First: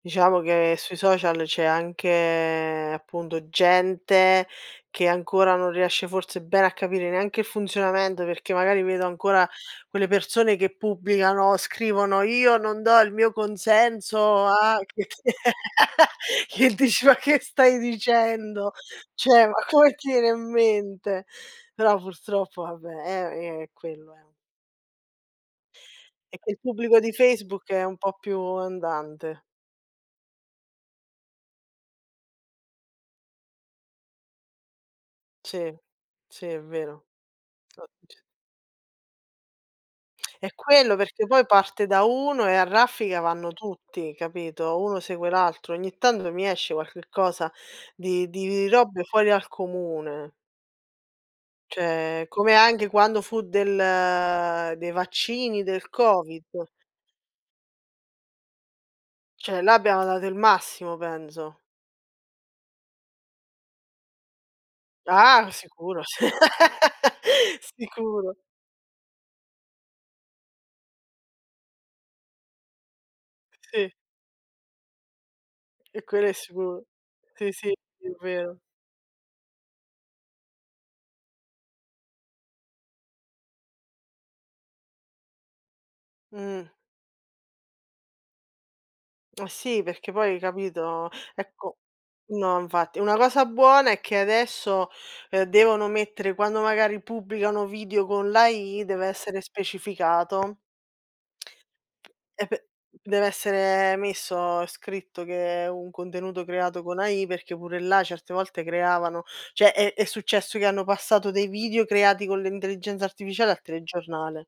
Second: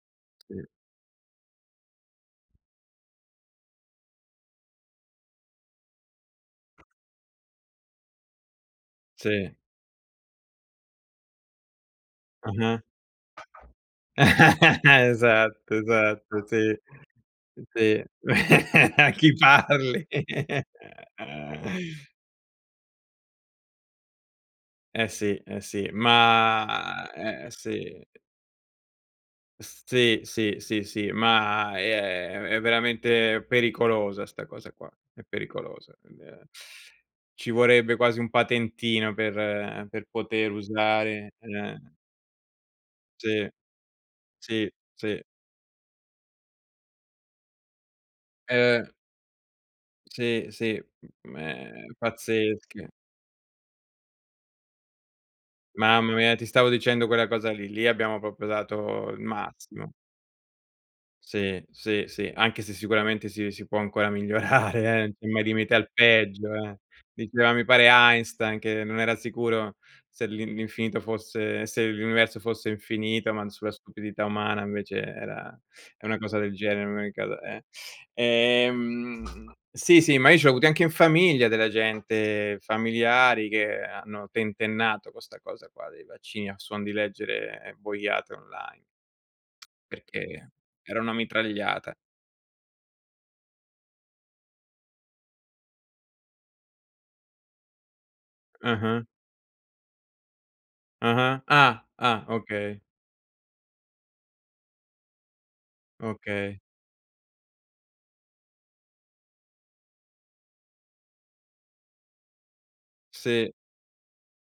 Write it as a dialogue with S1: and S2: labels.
S1: Diciamo
S2: Sì.
S1: che sui social c'è anche appunto gente che ancora non riesce forse bene a capire neanche il funzionamento, perché magari vedo ancora
S2: Sì.
S1: quelle persone che pubblicano, scrivono: "io non
S2: Mh-mh.
S1: do il mio consenso," ah che che
S2: Esatto, esatto,
S1: che
S2: sì.
S1: dici: "Ma che stai
S2: Sì.
S1: dicendo?"
S2: A chi
S1: Cioè, ma come
S2: parli?
S1: ti viene in mente? Però purtroppo vabbè, è è quello, è.
S2: Eh sì, eh sì,
S1: E quel pubblico
S2: ma
S1: di
S2: eh
S1: Facebook è un
S2: sì.
S1: po' più andante.
S2: Sì, sì, sì, si, ma è è v è veramente pericolosa 'sta cosa qua, è
S1: Sì,
S2: pericolosa, quindi ehm,
S1: sì, è vero.
S2: ci vorrebbe quasi
S1: [unintelligible]
S2: un patentino per per poter
S1: È quello, perché
S2: usare
S1: poi parte
S2: eh.
S1: da uno e a raffica
S2: Sì.
S1: vanno tutti,
S2: Sì,
S1: capito? Uno
S2: sì.
S1: segue l'altro. Ogni tanto mi esce qualche cosa di di
S2: Eh.
S1: robe fuori dal comune.
S2: Sì, sì, mhmm, ehm,
S1: Cioè, come anche
S2: pazzesche.
S1: quando fu del dei vaccini del
S2: Mamma mia ti
S1: Covid.
S2: stavo dicendo quella cosa lì, lì abbiamo proprio dato il
S1: Cioè, là
S2: massimo.
S1: abbiamo dato il massimo penso.
S2: Sì, sì, sì, anche se sicuramente si si può ancora migliorare eh, mai
S1: Ah,
S2: limite al
S1: sicuro s
S2: peggio, eh. Diceva mi pare
S1: sicuro.
S2: Einstein che non era sicuro se l'in l'infinito fosse se l'universo fosse infinito, ma sulla
S1: Sì.
S2: stupidità umana invece era
S1: E
S2: è una
S1: quello è
S2: cosa del genere,
S1: sicuro.
S2: in ogni caso,
S1: Si,
S2: eh.
S1: sì, è vero.
S2: Ehm, sì, sì, ma io ce l'ho avuti anche in famiglia della gente familiari che hanno tentennato con sta cosa qua dei vaccini a
S1: Mh.
S2: suon di leggere boiate online.
S1: Mah sì, perché poi,
S2: Perché era
S1: capito?
S2: una
S1: Ecco
S2: mitragliata.
S1: no, infatti. Una cosa buona è che adesso, ehm, devono mettere quando magari pubblicano video con l' AI,
S2: Mh-mh.
S1: deve essere specificato.
S2: Ah-ah, ah, ah,
S1: E p
S2: okay.
S1: deve essere messo, scritto che è un contenuto
S2: Okay.
S1: creato con AI, perché pure là certe volte creavano cioè, è è successo che hanno passato dei video creati con l'intelligenza artificiale
S2: Sì.
S1: al telegiornale.